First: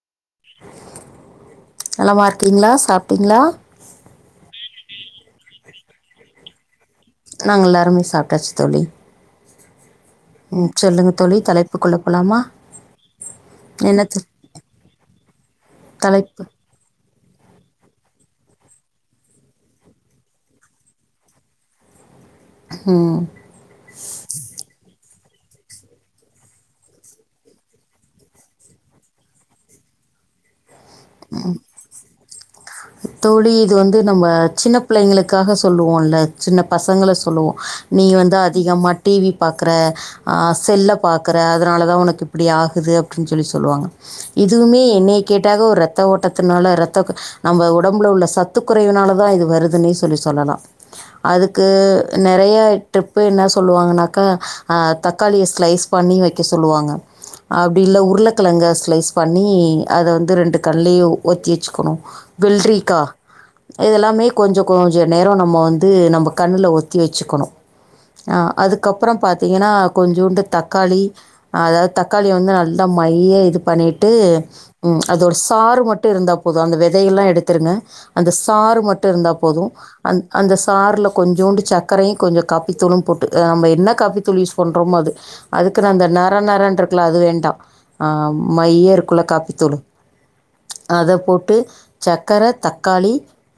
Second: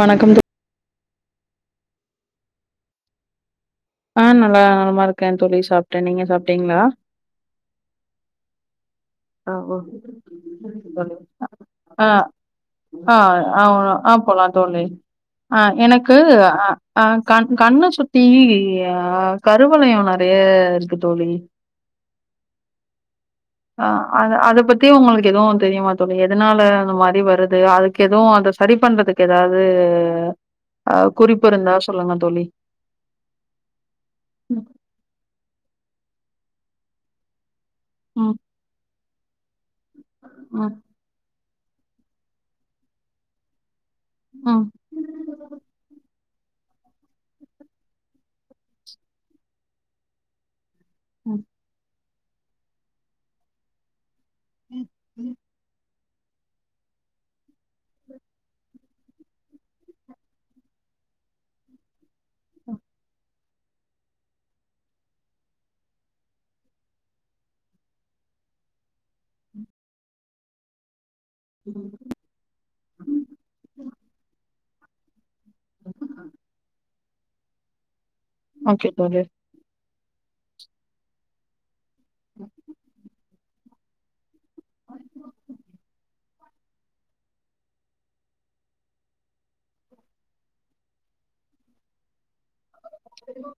வணக்கம் தோ நலமா இருக்கிங்ளா சாப்ட்டிங்ளா ஆ நலா நலமா இருக்கே தோழி சாப்டே நீங்க சாப்ட்டிங்ளா நாங்க எல்லாருமே சாப்ட்டாச்சு தோழி ஆ ஓகே ம் சொல்லுங்க தோழி தலைப்புக்குள்ள ஆ போலாமா ஆ ஆ ஆ போலா தோழி ஆ எனக்கு தலைப்பு அ ஆ கண் கண்ண சுத்தி ஆ கருவளைய நறைய இருக்கு தோழி ம் ஆ அத அத பத்தி உங்ளுக் எது தெரியுமா தோழி எதனால அந்த மாரி வருது அதுக் எது அத சரி பண்றதுக்கு எதாது குறிப்பிருந்தா சொல்லுங்க தோழி தோழி இது வந்து நம்ம சின்ன பிள்ளைங்ளுக்காக சொல்லுவோல்ல சின்ன பசங்கள சொல்லுவோ நீ ம் வந்து அதிகமா டி வி பாக்ற ஆ ம் செல்ல பாக் கற அதனால தா உனக்கு இப்பிடி ஆகுது அப்டின் சொல்லி சொல்லுவாங்க ம் இதுவுமே என்னய கேட்டாக்க ஒரு ரத் த ஓட்டத்தினால ரத்த நம்ம ஒடம்புல உள்ள சத்து கொறைவுனாலதா இது வருதுனே சொல்லி சொல்லலா ம் அதுக்கு நறைய ட்ரிப்பு என்ன சொல்லுவாங்கனா க்கா ஆ ம் தக்காளிய ஸ்லைஸ் பண்ணி வக்க சொல்லுவாங்க அப்டி இல்ல உருளக்கெழங்க ஸ்லைஸ் பண்ணி அத வந்து ரெண்டு கண்லயு ஒத்தி வச்சுக்ணு விள்ரிக்கா இதெல்லாமே கொஞ்சோ கொஞ்சோ நேரோ நம்மோ வந்து நம்மோ கண்ணுல ஒத்தி வெச்சுக்கணு அ அதுக்கப்றோ பாத்திங்கனா கொஞ்சோண்டு தக்காளி ஆ அதாது தக்காளி வந்து நல்லா மைய இது பண்ணிட்டு ம் அதொரு சாறு மட்டு இருந்தா போது அந்த வெதையெல்லா எடுத்துருங்க அந்த சாறு ஓகே மட்டு தோழி இருந்தா போது அந் அந்த சார்ல கொஞ்சோண்டு சக்கரையு கொஞ்சோ காபித்தூளு போட்டு நம்ம என்ன காபி தூள் யூஸ் பண்றமோ அது அதுக்கு ந அந்த நரன் நரன் இருக்ல அது வேண்டா ஆ மைய இருக்குல காபித்தூளு அத போட்டு சக்கர தக்காளி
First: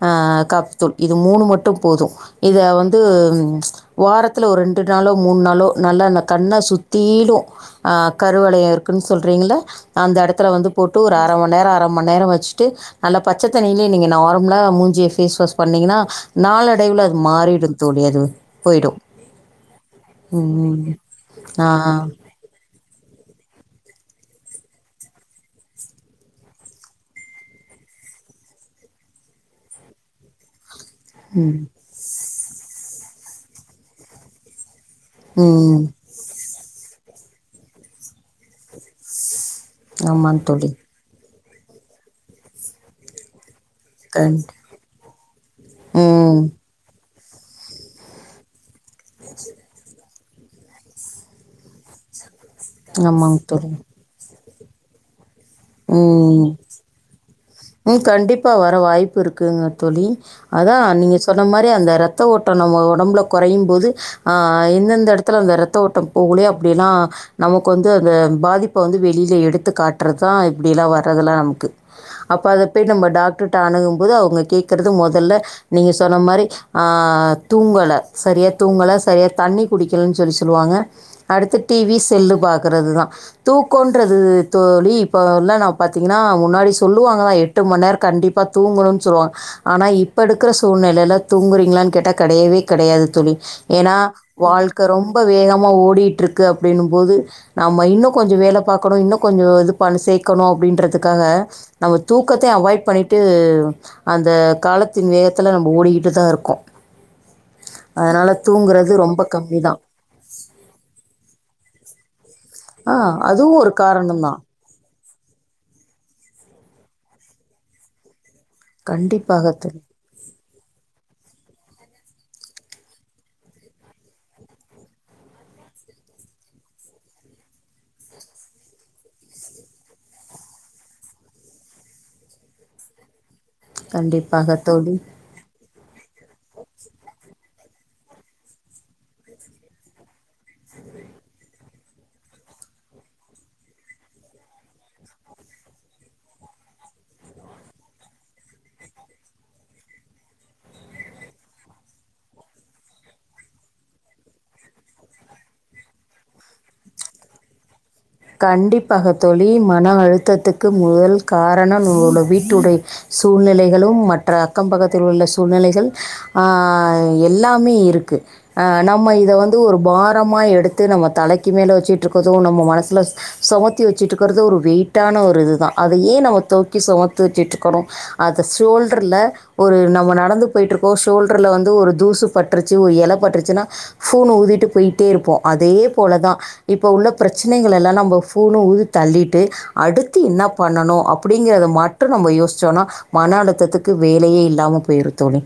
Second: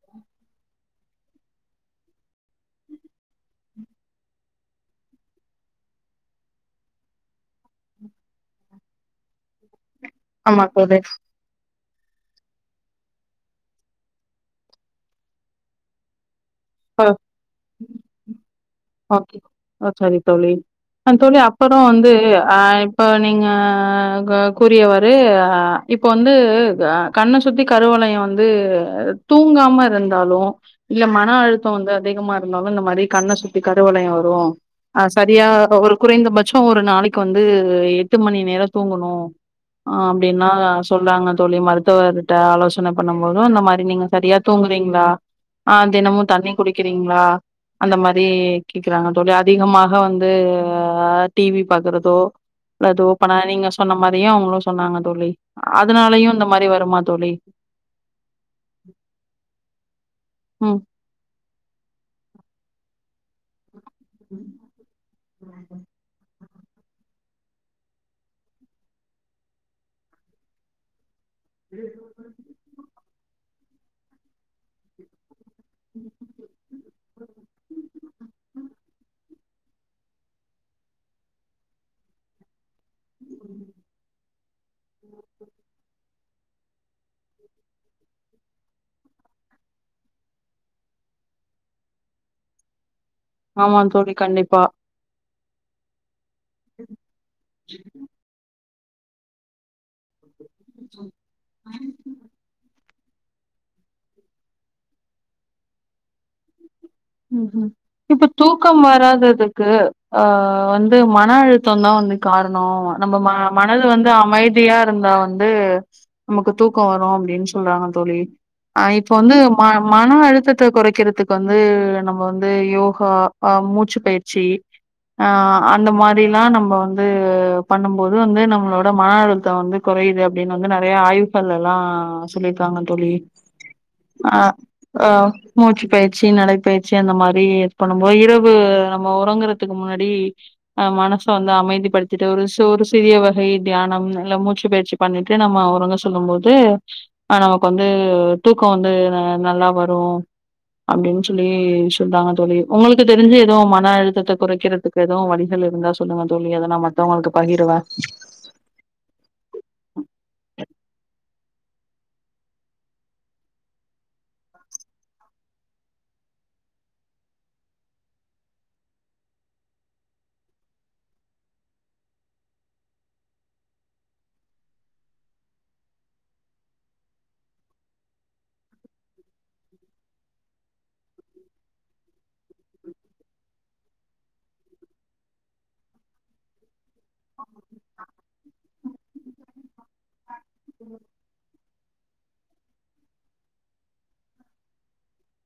ஆ காபி தூள் இது மூணு மட்டு போது இத வந்து வாரத்துல ஒரு ரெண்டு நாளோ மூணு நாளோ நல்லா அந்த கண்ண சுத்தீலு ஆ கருவளைய இருக்குன் சொல்றிங்கள அந்த எடத்துல ஆமா வந்து போட்டு தோழி ஒரு அர மணி நேரோ அர மண் நேரோ வெச்சுட்டு நல்லா பச்சத்தண்ணிலயே நீங்க நார்மலா மூஞ்சிய ஃபேஸ் வாஷ் பண்ணீங்கனா நாலடைவுல அது மாறிடு தோழி அது போயிடு ஓகே. ஓ சரி தோழி அ தோழி ஆ அப்புறோ வந்து அ இப்ப நீங்க கூறியவாரு இப்போ வந்து கண்ண சுத்தி கரு வளையோ வந்து தூங்காம இருந்தாலு இல்ல மன ம் அழுத்தோ வந்து அதிகமா இருந்தாலு இந்த மாரி கண்ண சுத்தி கருவளையோ வரு அ சரியா ம் ஒரு குறைந்தபட்சோ ஒரு நாளைக்கு வந்து எட்டு மணி நேரோ தூங்கணு ஆ ஆமாம் அப்டினா தோழி சொல்றாங்க தோழி மருத்துவர்ட்ட ஆலோசன பண்ணும்போது அந்த மாரி நீங்க சரியா கண் தூங்குறீங்ளா ஆ தினமு ம் தண்ணி குடிக்கறீங்ளா அந்த மாரி கேக்கறாங்க தோழி அதிகமாக வந்து டி வி பாக்கறதோ இல்ல எதுவு ஓபனா ஆமாங்க நீங்க சொன்ன மாரியு அவுங்களு சொன்னாங்க தோழி அதனாலயு இந்த மாரி வருமா தோழி ஓ கண்டிப்பா வர வாய்ப்பு இருக்குங்க தோழி அதா ம் நீங்க சொன்ன மாரி அந்த ரத்த ஓட்டோ நம்ம ஒடம்புல கொறையும்போது ஆ எந்தெந்த எடத்துல அந்த ரத்த ஓட்டம் போகலயோ அப்டில்லா நமக்கு வந்து அந்த பாதிப்ப வந்து வெளில எடுத்து காட்டறதா இப்டியெல்லா வ அதெல்லா நமக்கு அப்ப அத போய் நம்ம டா க்டர்ட்ட அணுகும்போது அவுங்க கேக்கிறது மொதல்ல நீங்க சொன்ன மாரி தூங்கல ச சரியா தூங்கல சரியா தண்ணி குடிக்கலன்னு சொல்லி சொல்லுவாங்க அடுத்து டி வி செல்லு பாக்கறதுதா தூக்கோன்றது தோழி இப்ப எல்லா நா பாத்தீங்கன்னா முன்னாடி சொல்லுவாங்க நா எட்டு மண் நேரோ கண்டிப்பா தூங்கணுனு சொல்லுவாங்க ஆனா இ இப்ப எடுக்கிற சூழ்நிலைலா தூங்குறீங்களான்னு கேட்டா கெடையவே கெடையாது தோழி ஆமா ஏனா தோழி கண்டிப்பா வாழ்க்கை ரொம்ப வேகமா ஓடிட்டு இரு க்கு அப்டின்னும்போது நம்ம இன்னோ கொஞ்சோ வேல பாக்கணோ இன்னோ கொஞ்சோ இது ப சேக் க்கணோ அப்டின்றதுக்காக நம்ம தூக்கத்தை அவாய்ட் பண்ணி ட்டு அந்த காலத்தின் வேகத்துல நம்ம ஓடிகிட்டுதா இருக்கோ ம் ம் இப்ப தூக்கம் ரொம்ப கம்மி வராததுக்கு தான் ஆ வந்து மன அழுத்தோந்தா வந்து காரணோ ஆ நம்ம அதுவும் ஒரு மனல் வந்து காரணம் தான் அமைதியா இருந்தா வந்து நமக்கு தூக்கோ வரு அப்டின்னு சொல்றாங்க தோழி அ இப்ப வந்து கண்டிப்பாக ம தோழி. மன அழுத்தத்த கொறைக்கிறதுக்கு வந்து நம்ம வந்து யோகா ஆ மூச்சு பயிற்சி ஆ அந்த மாரியெல்லா நம்ம வந்து பண்ணும்போது வந்து நம்மளோட மன அழுத்தோ வந்து கொ றையுது அப்டின்னு வந்து நெறய ஆய்வுகள் எல்லா சொல்லிருக்காங்க தோழி ஆ கண்டிப்பாக தோழி. ஆ மூச்சு பயிற்சி நடைப்பயி மாரி இது பண்ணும்போ இரவு நம்ம உறங்கறதுக்கு முன்னாடி மனச வந்து அமைதிப்படுத்தி ட்டு ஒரு ஒரு சிறிய வகை தியானம் இல்ல மூச்சு பயிற்சி பண்ணிட்டு நம்ம உறங்க செல்லும்போது அ நமக்கு வந்து தூக்கோ வந்து நல்லா வரு அப்படின்னு சொல்லி சொல்றாங்க தோழி உங்களுக்கு தெரிஞ்சு எதுவு மன அழுத்தத்த குறைக்கிறதுக்கு எதுவு வழிகள் இருந்தா சொல்லுங்க தோழி அத நா மத்தவங்களுக்கு பகிருவ கண்டிப்பாக தோழி மன அழுத்தத்துக்கு முதல் காரணோ நம்மளோட வீட்டுடை சூழ்நிலைகளும் மற்ற அக்கம் பக்கத்தில் உள்ள சூழ்நிலைகள் ஆ எல்லாமே இருக்கு அ நம்ம இத வந்து ஒரு பாரமா எடுத்து நம்ம தலைக்கு மேல வெச்சுட்டு இருக்கிறதோ நம்ம மனசு ல சுமத்தி வெச்சிட்டு இருக்கிறது ஒரு வெயிட்டான ஒரு இதுதா அதயே நம்ம துவக்கி சுமத்து வெச்சுட்டுருக்கோ அது ஷோல்டர்ல ஒரு நம்ம நடந்து போயிட்டு இருக்கோ ஷோல்டர்ல வந்து ஒரு தூசு பட்டுருச்சு ஒரு எல பட்டுருச்சுனா ஃபூனு ஊதிட்டு போயிட்டே இருப்போ அதே போலதா இப்ப உள்ள பிரச் சனைகள எல்லா நம்ம ஃபூனு ஊதி தள்ளிட்டு அடுத்து என்னா பண்ணணு அப்டிங்கிறது மட்டு நம்ம யோ சிச்சோனா மன அழுத்ததுக்கு வேலையே இல்லாம போயிரு தோழி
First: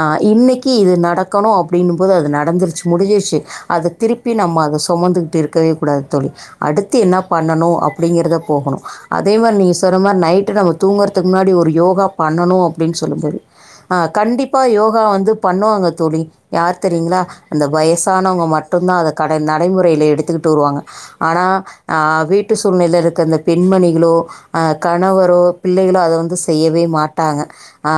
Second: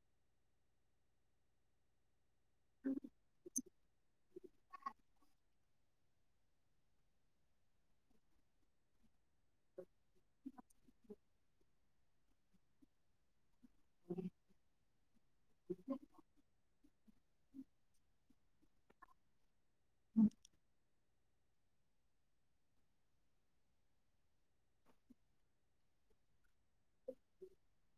அ இன்றைக்கு இது நடக்கணு அப்டின்னும்போது அது நடந்துருச்சு முடிஞ்சிருச்சு அத திருப்பி நம்ம அத சுமந்துகிட்டு இருக்கவே கூடாது தோழி அடுத்து என்ன பண்ணணு அப்டிங்கறத போகணு அதே மாரி நீங்க சொன்ன மாரி நைட்டு நம்ம தூங்குறதுக்கு முன்னாடி ஒரு யோகா பண்ணணு அப்டின்னு சொல்லும் போது ஆ கண்டிப்பா யோகா வந்து பண்ணுவாங்க தோழி யார் தெரியுங்களா அந்த வயசானவங்க மட் டுந்தா அத கட நடைமுறையில எடுத்துக்கிட்டு வருவாங்க ஆனா ஆ வீட்டு சூழ்நில இருக்க அந்த பெண்மணிகளோ அ கணவரோ பிள்ளை களு அத வந்து செய்யவே மாட்டாங்க ஆ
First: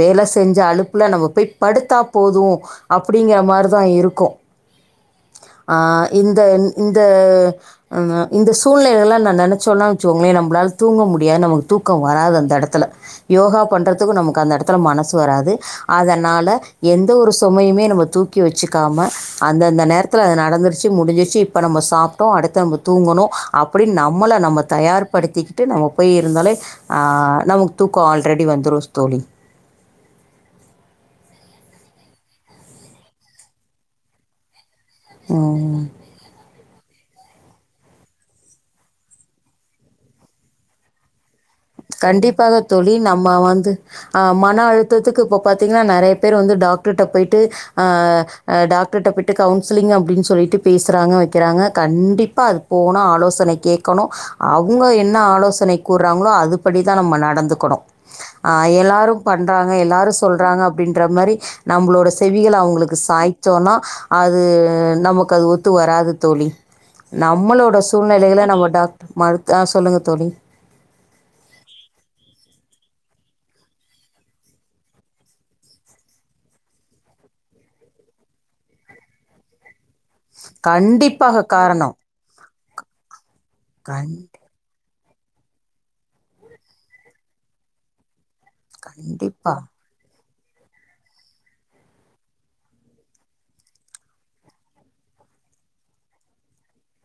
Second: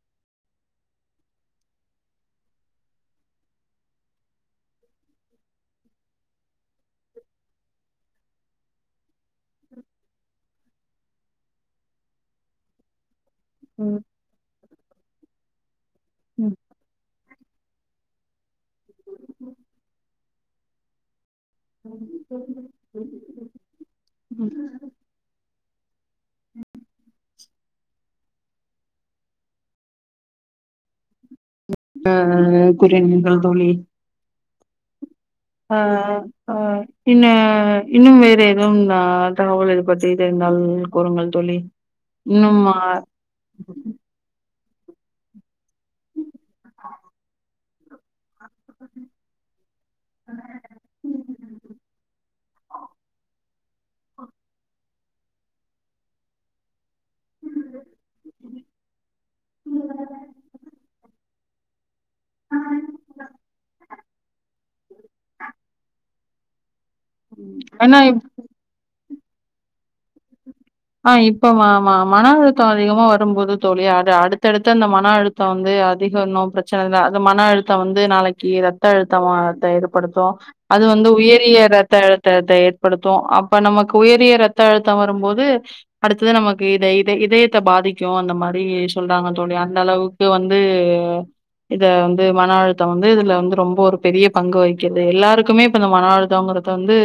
வேல செஞ்ச அலுப்புல நம்ம போய் படுத்தா போது அப்டிங்கிற மாரிதா இருக்கு ஆ இந்த இந் இந்த அ இந்த சூழ்நிலைகள்ல்லா நா நெனைச்சோல்லா வச்சோங்களே நம்புளால தூங்க முடியாது நமக்கு தூக்கோ வராது அந்த எடத்துல யோகா ம் பண்ணுறதுக்கு நமக்கு அந்த எடத்துல மனசு வராது ம் அதனால எந்த ஒரு சுமையுமே நம்ம தூக்கி வச்சுக்காம அந்தந்த நேரத்தில அது நடந்துருச்சு முடிஞ்சிருச்சு இப்ப நம்ம சாப்பிட்டோ அடுத்த நம்ம தூங்கணு அப்டினு நம்மள நம்ம ம் தயார்படுத்தி ட்டு நம்ம போய் இருந்தாலே அ நமக்கு தூக்கோ ஆல்ரெடி வந்துரு தோழி ஆஹ் கூறினீர்கள் தோழி ஆ ம். ஆ இன்ன இன்னும் வேற எதுவும் நா தகவல் இது பத்தி தெரிந்தால் கூறுங்கள் தோழி கண்டிப்பாக இன்னும் ஆ தோழி நம்ம வந்து அ ம ன அழுத்தத்துக்கு இப்ப பாத்தீங்கன்னா நெறைய பேர் வந்து டாக்டர்கிட்ட போயிட்டு ஆ அ டாக்டர்ட்ட போய்ட்டு கவுன்சிலிங் அப்டின்னு சொல்லிட்டு பேசுறாங்க வெக்கிறாங்க கண்டிப்பா அது போனா ஆலோசனை கேட்கணு அவ்ங்க என்ன ஆலோசனை கூறாங்களோ அதுக் தா நம்ம நடந்துக்கணு ஆ எல்லாரு பண்றாங்க எல்லாரு சொல்றாங்க அப்டின்ற மாரி நம்மளோட செவிகள அவங்களுக்கு சாய்சோனா அது நமக்கு அது ஒத்து வராது தோழி நம்மளோட ஆனா சூழ்நிலைலில நம்ம டாக் மறுத்த அ சொல்லுங்க தோழி ஆ இப்ப மா மா மன அழுத்தோ அதிகமா வரும்போது தோழி அது அடுத்தடுத்த அந்த மன அழுத்தோ வந்து ஏ அதிக இன்னு பிரச்சன தா அது மன அழுத்தம் வந்து நாளைக்கி ரத்த அழுத்தமா த இது படுத்து அது வந்து கண்டிப்பாக உயரிய ரத்த காரணம். அழுத்தத்தை ஏற்படுத்து அப்ப நமக்கு உயரிய கண்டி ரத்த அழுத் தம் வரும்போது அடுத்தது நமக்கு இத இத இதயத்தை பாதிக்கு அந்த மாரி அப்டி சொல்றாங்க கண்டிப்பா. தோழி அந்த அளவுக்கு வந்து இத வந்து மன அழுத்தம் வந்து இதுல வந்து ரொம்ப ஒரு பெரிய பங்கு வகிக்கிது எல்லாருக்குமே இப்ப இந்த மன அழுத்தங்க த்த வந்து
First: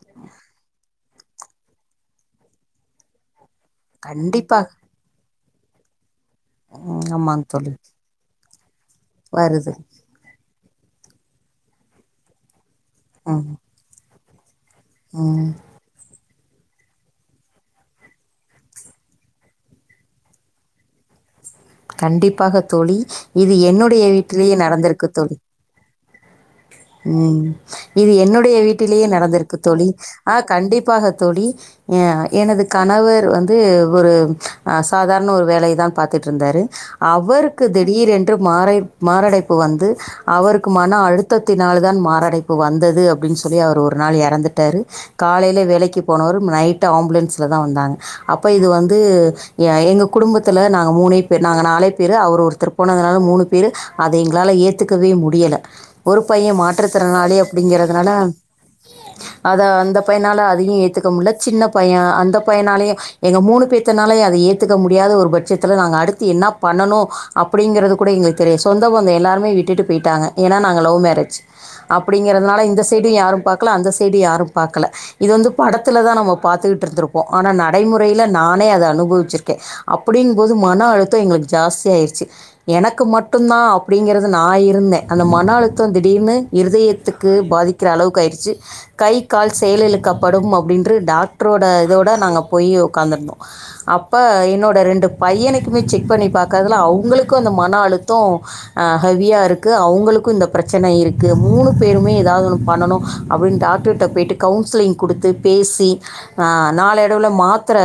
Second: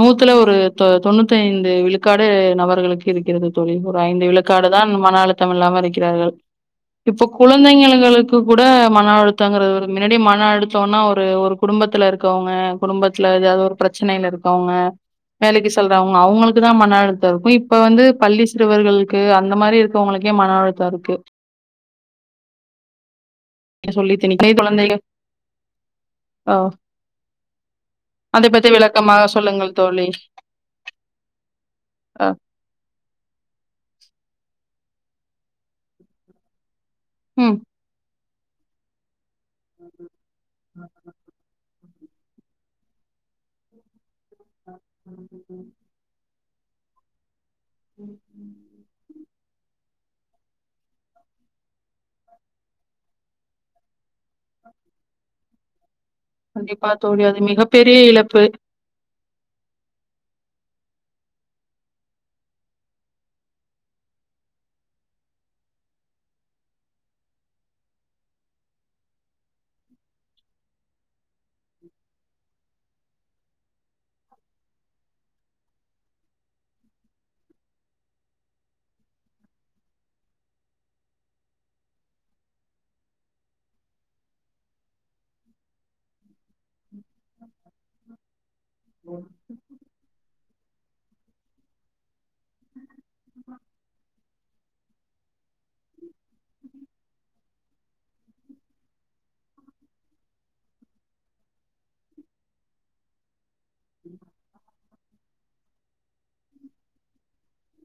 நூத்துல ஒரு தொ தொணூத்தி ஐந்து விழுக்காடு நம பர்களுக்கு இருக்கிறது தோழி ஒரு ஐந்து கண்டிப்பாக. விழுக்காடு தான் மனழுத்தம் இல்லாம இருக்கிறார்கள் ம் இப்ப ஆமாங் தோழி. குழந்தைங்கங்களுக்கு கூட மன அழுத்தாங்கிறது வருது. ஒரு மின்னாடி மன அழு சொன்னா ஒரு ஒரு குடும்பத்துல இருக்கவங்க குடும்பத்துல ம். ஏதாவது ஒரு பிரச்சனைல இருக் கவ்ங்க ம். வேலைக்கி செல்றவங்க அவுங்களுக்கு தா மன அழுத்தோ இருக்கு இ ப்ப வந்து பள்ளி சிறுவர்களுக்கு அந்த மாரி இருக்கவங்களுக்கே மன அழுத்தோ இருக்கு கண்டிப்பாக தோழி இது என்னுடைய சொல்லி திணிக்க வீட்டிலேயே குழந்தைக நடந்திருக்கு தோழி அ ம் இது அத என்னுடைய பத்தி வீட்டிலேயே விளக்கமா நடந்திருக்கு சொல்லுங்கள் தோழி ஆ கண்டிப்பாக தோழி ஆ அ எனது கணவர் வந்து ஒரு அ சாதாரண ஒரு வேலையதான் பாத்துட்டு இருந்தாரு ம். அவருக்கு திடீரென்று மாரை மாரடைப்பு வந்து அவருக்கு மன அழுத்த னாலுதான் மாரடைப்பு வந்தது அப்டின்னு சொல்லி அவர் ஒரு நாள் எறந்துட்டரு காலையில வேலைக்கு போனவரு நைட் ஆம்புலன்ஸ்ல தா வந்தாங்க அப்ப இது வந்து எ எங்க குடும்பத்தில நாங்க மூணே பேர் நாங்க நாலே பேர் அவர் ஒருத்தரு போனதுனால மூணு பேர் அதை எங்களாலை ஏத்துக்கவே முடியல ஒரு பைய கண்டிப்பா தோழி மாற்றத்திறனாளி அது மிகப்பெரிய அப்டிங்கிறதுனால இழப்பு அத அந்த பையனால அதையு ஏத்துக்க முடியல சின்ன பைய அந்த பையனாலயையு எங்க மூணு பேத்தனாலே அத ஏத்துக்க முடியாத ஒரு பட்சத்தில நாங்க அடுத்து என்னாப் பண்ணனு அப்டிங்கறது கூட எங்களுக்கு தெரிய சொந்தோ பந்தோ எல்லாரு மே விட்டுட்டு போயிட்டாங்க ஏன்னா நா ங்க லவ் மேரேஜ் அப்டிங்கறதுனால இந்த சைடு யாரும் பாக்கல அந்த சைடு யாரும் பாக்கல இது வந்து பாட டத்துல தா நம்ம பாத்துகுட்டு இருந்திருப்போ ஆனா நடைமுறையில நானே அத அனுபவிச்சிருக்கே அப்டின் போது மா ன அழுத்த எங்களுக்கு ஜாஸ்தி ஆயிருச்சு எனக்கு மட்டுந்தா அப்டிங்கிறது நா இருந்தே அந்த மன அழு த திடீர்னு இருதயத்துக்கு பாதிக்கிற அளவுக்கு ஆயிருச்சு கை கால் செயல் இழக்கப்படும் அ அப்டின்ரு டாக்டரோட இதோட நாங்க போய் உட்காந்துருந்தோ அப் ப்ப என்னோட ரெண்டு பையனுக்குமே செக் பண்ணி பாக்கர்துல அவுங்களுக்கு அந்த மன அழுத்தோ அ ஹ ஹெவியா இருக்கு அவுங்களுக்கு இந்த பிரச்சன இருக்கு மூணு பேருமே ஏதாவது ஒன்னு பண்ணனு அப்டின் டாக்டர் ட போய்ட்டு கவுன்சிலி்ங் கொடுத்து பே ஈசி அ நாளடைவுல மாத்தர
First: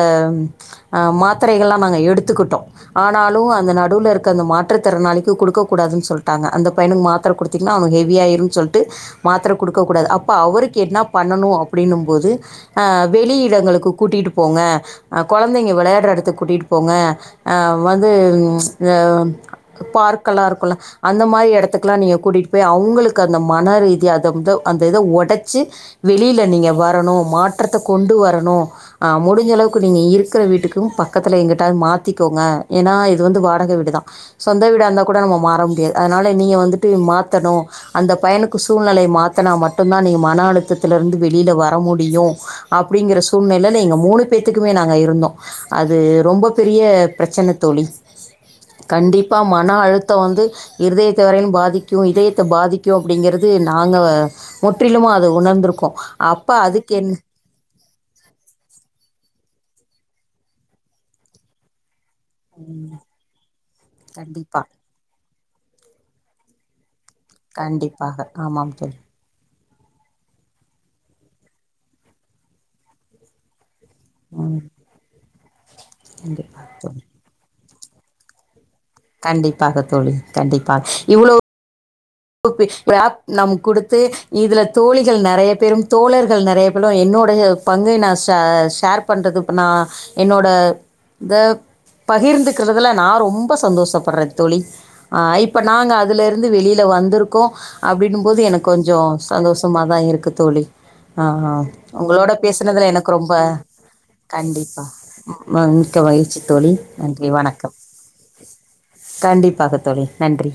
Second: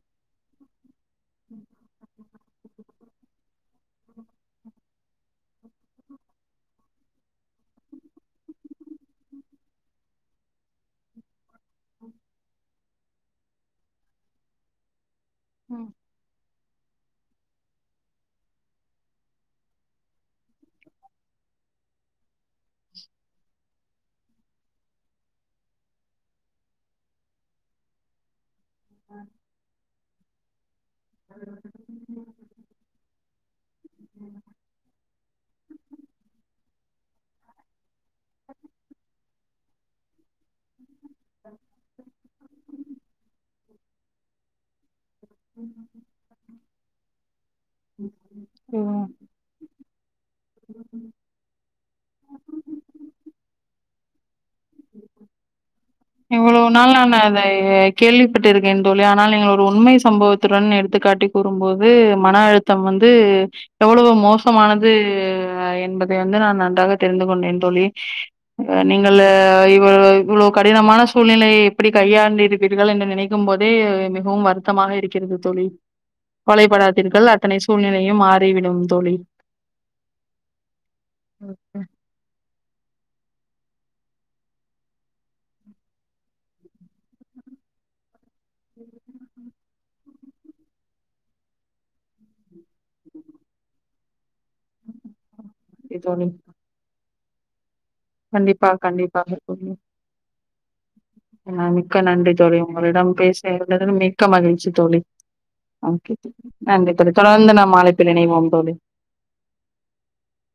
அ மாத்தரைகள் லா நாங்க எடுத்துக்கிட்டோ ஆனாலுமஅந்த நடுவுல இருக்க அந்த மாற்றுத்திறனாளிக்கு குடுக்க கூடாதுன்னு சொல்ட்டாங்க அந்த பையனுக்கு மாத்தர கொடுத் த்தீங்கனா அவனுக்கு ஹெவிஆயுருன்னு சொல்ட்டு மாத்தர குடுக்கக் கூடாது அப்ப அவருக்கு என்ன பண்ணனு அப்டின்னு போது அ வெளி இடங்களுக்கு கூட்டிட்டு போங்க அ கொழந்தங்க விளையாடுற இடத்துக்கு கூட்டிட்டு போங்க அ வந்து ச் இந்த பார்க் எல்லா இருக்குல அந்த மாரி எடத்துக்குலா எல்லா நீங்க கூட்டிட் ப்பே அவுங்களுக்கு அந்த மன ரீ தியா அத ந்து அந்த இத உடச்சு வெளில நீங்க வரணு மாற்றத்த கொண்டு வரணு ஆ முடுஞ்ச அளவுக்கு நீங்க இருக்கிற வீட்டுக் து பக்கத்துல எங்கிட்டாது மாத்திக்கோங்க ஏனா இது வந்து வாடகை வீடு தா சொந்த வீடா இருந்தா கூட நம்ம மாற முடியாது அதனால நீங்க வந்துட்டு மாத் த்தணு அந்த பயனுக்கு சூழ்நிலைய மாத்துனா மட்டுந்தா நீ மன அழுத்தத்துல இருந்து வெளில வர முடியு அப்டிங்கிற சூழ்நிலல எங்க மூணு பேத்துக்குமே நாங்க இருந்தோ அது ரொம்ப பெ பெரிய பிரச்சன தோழி ம் கண்டிப்பா மன அழுத்த வந்து இருதயத்த வரயுலு பாதிக் க்யு இதயத்த பாதிக்கு அப்டிங்கறது நாங்க முற்றிலுமா அத உணர்ந்துருக்கோ இவ்ளோ நாள் நானு அதைய கேள்விப்பட்டு இருக்கே தோழி ஆனால் நீங்க ஒ ரு உண்மை சம்பவத்துடன் எடுத்துக்காட்டி கூறும்போது மன அழுத்தம் வந்து எவ்வளவு கண்டிப்பாக மோசமானது என்பதை வந்து நான் நன்றாக தெரிந்து கொண்டேன் தோழி கண்டிப்பாக ஆமாம் அ தோழி நீங்கள் இவ்ள இவளோ க டினமான சூழ்நிலையை எப்டி கையாண்டிருப்பீர்கள் என்று நினைக்கும் போதே மிகவும் வருத்தமாக இருக்கிறது தோழி கண்டிப்பாக பழைய தோழி படாதீர்கள் அத்தனை சூழ்நிலையும் மாறிவிடும் தோழி கண்டிப்பாக தோழி கண்டிப்பா இவ்ளோ பி ஆப் நம் குடுத்து இதுல தோழிகள் நெறய பேரும் தோழர்கள் நெறய பேரும் என்னோ னோடைய பங்கை நா ஷே ஷேர் பண்றது இப்ப நா என்னோட இந்த பகிர்ந்துக்கிறதுல நா ரொம்ப சந்தோஷப்படுறே தோழி ஆ இப் இப்ப நாங்க அதுல தோழி இருந்து வெளில வந்திருக்கோ அப்டினும்போது எனக் கண்டிப்பா கொஞ்ச கண்டிப்பாக தோழி சந்தோஷமா தா இருக்கு தோழி அ அ ஆ மிக்க நன்றி ஒங்களோட தோழி பேசுனதுல உங்களிடம் எனக்கு ரொம்ப பேசியதில் மிக்க மகிழ்ச்சி கண்டிப்பா தோழி. அ ம மிக்க ஓகே மகிழ்ச்சி தோழி நன்றி தொடர்ந்து வணக்கம் நாம் அழைப்பில் இணைவோம் தோழி. கண்டிப்பாக தோழி நன்றி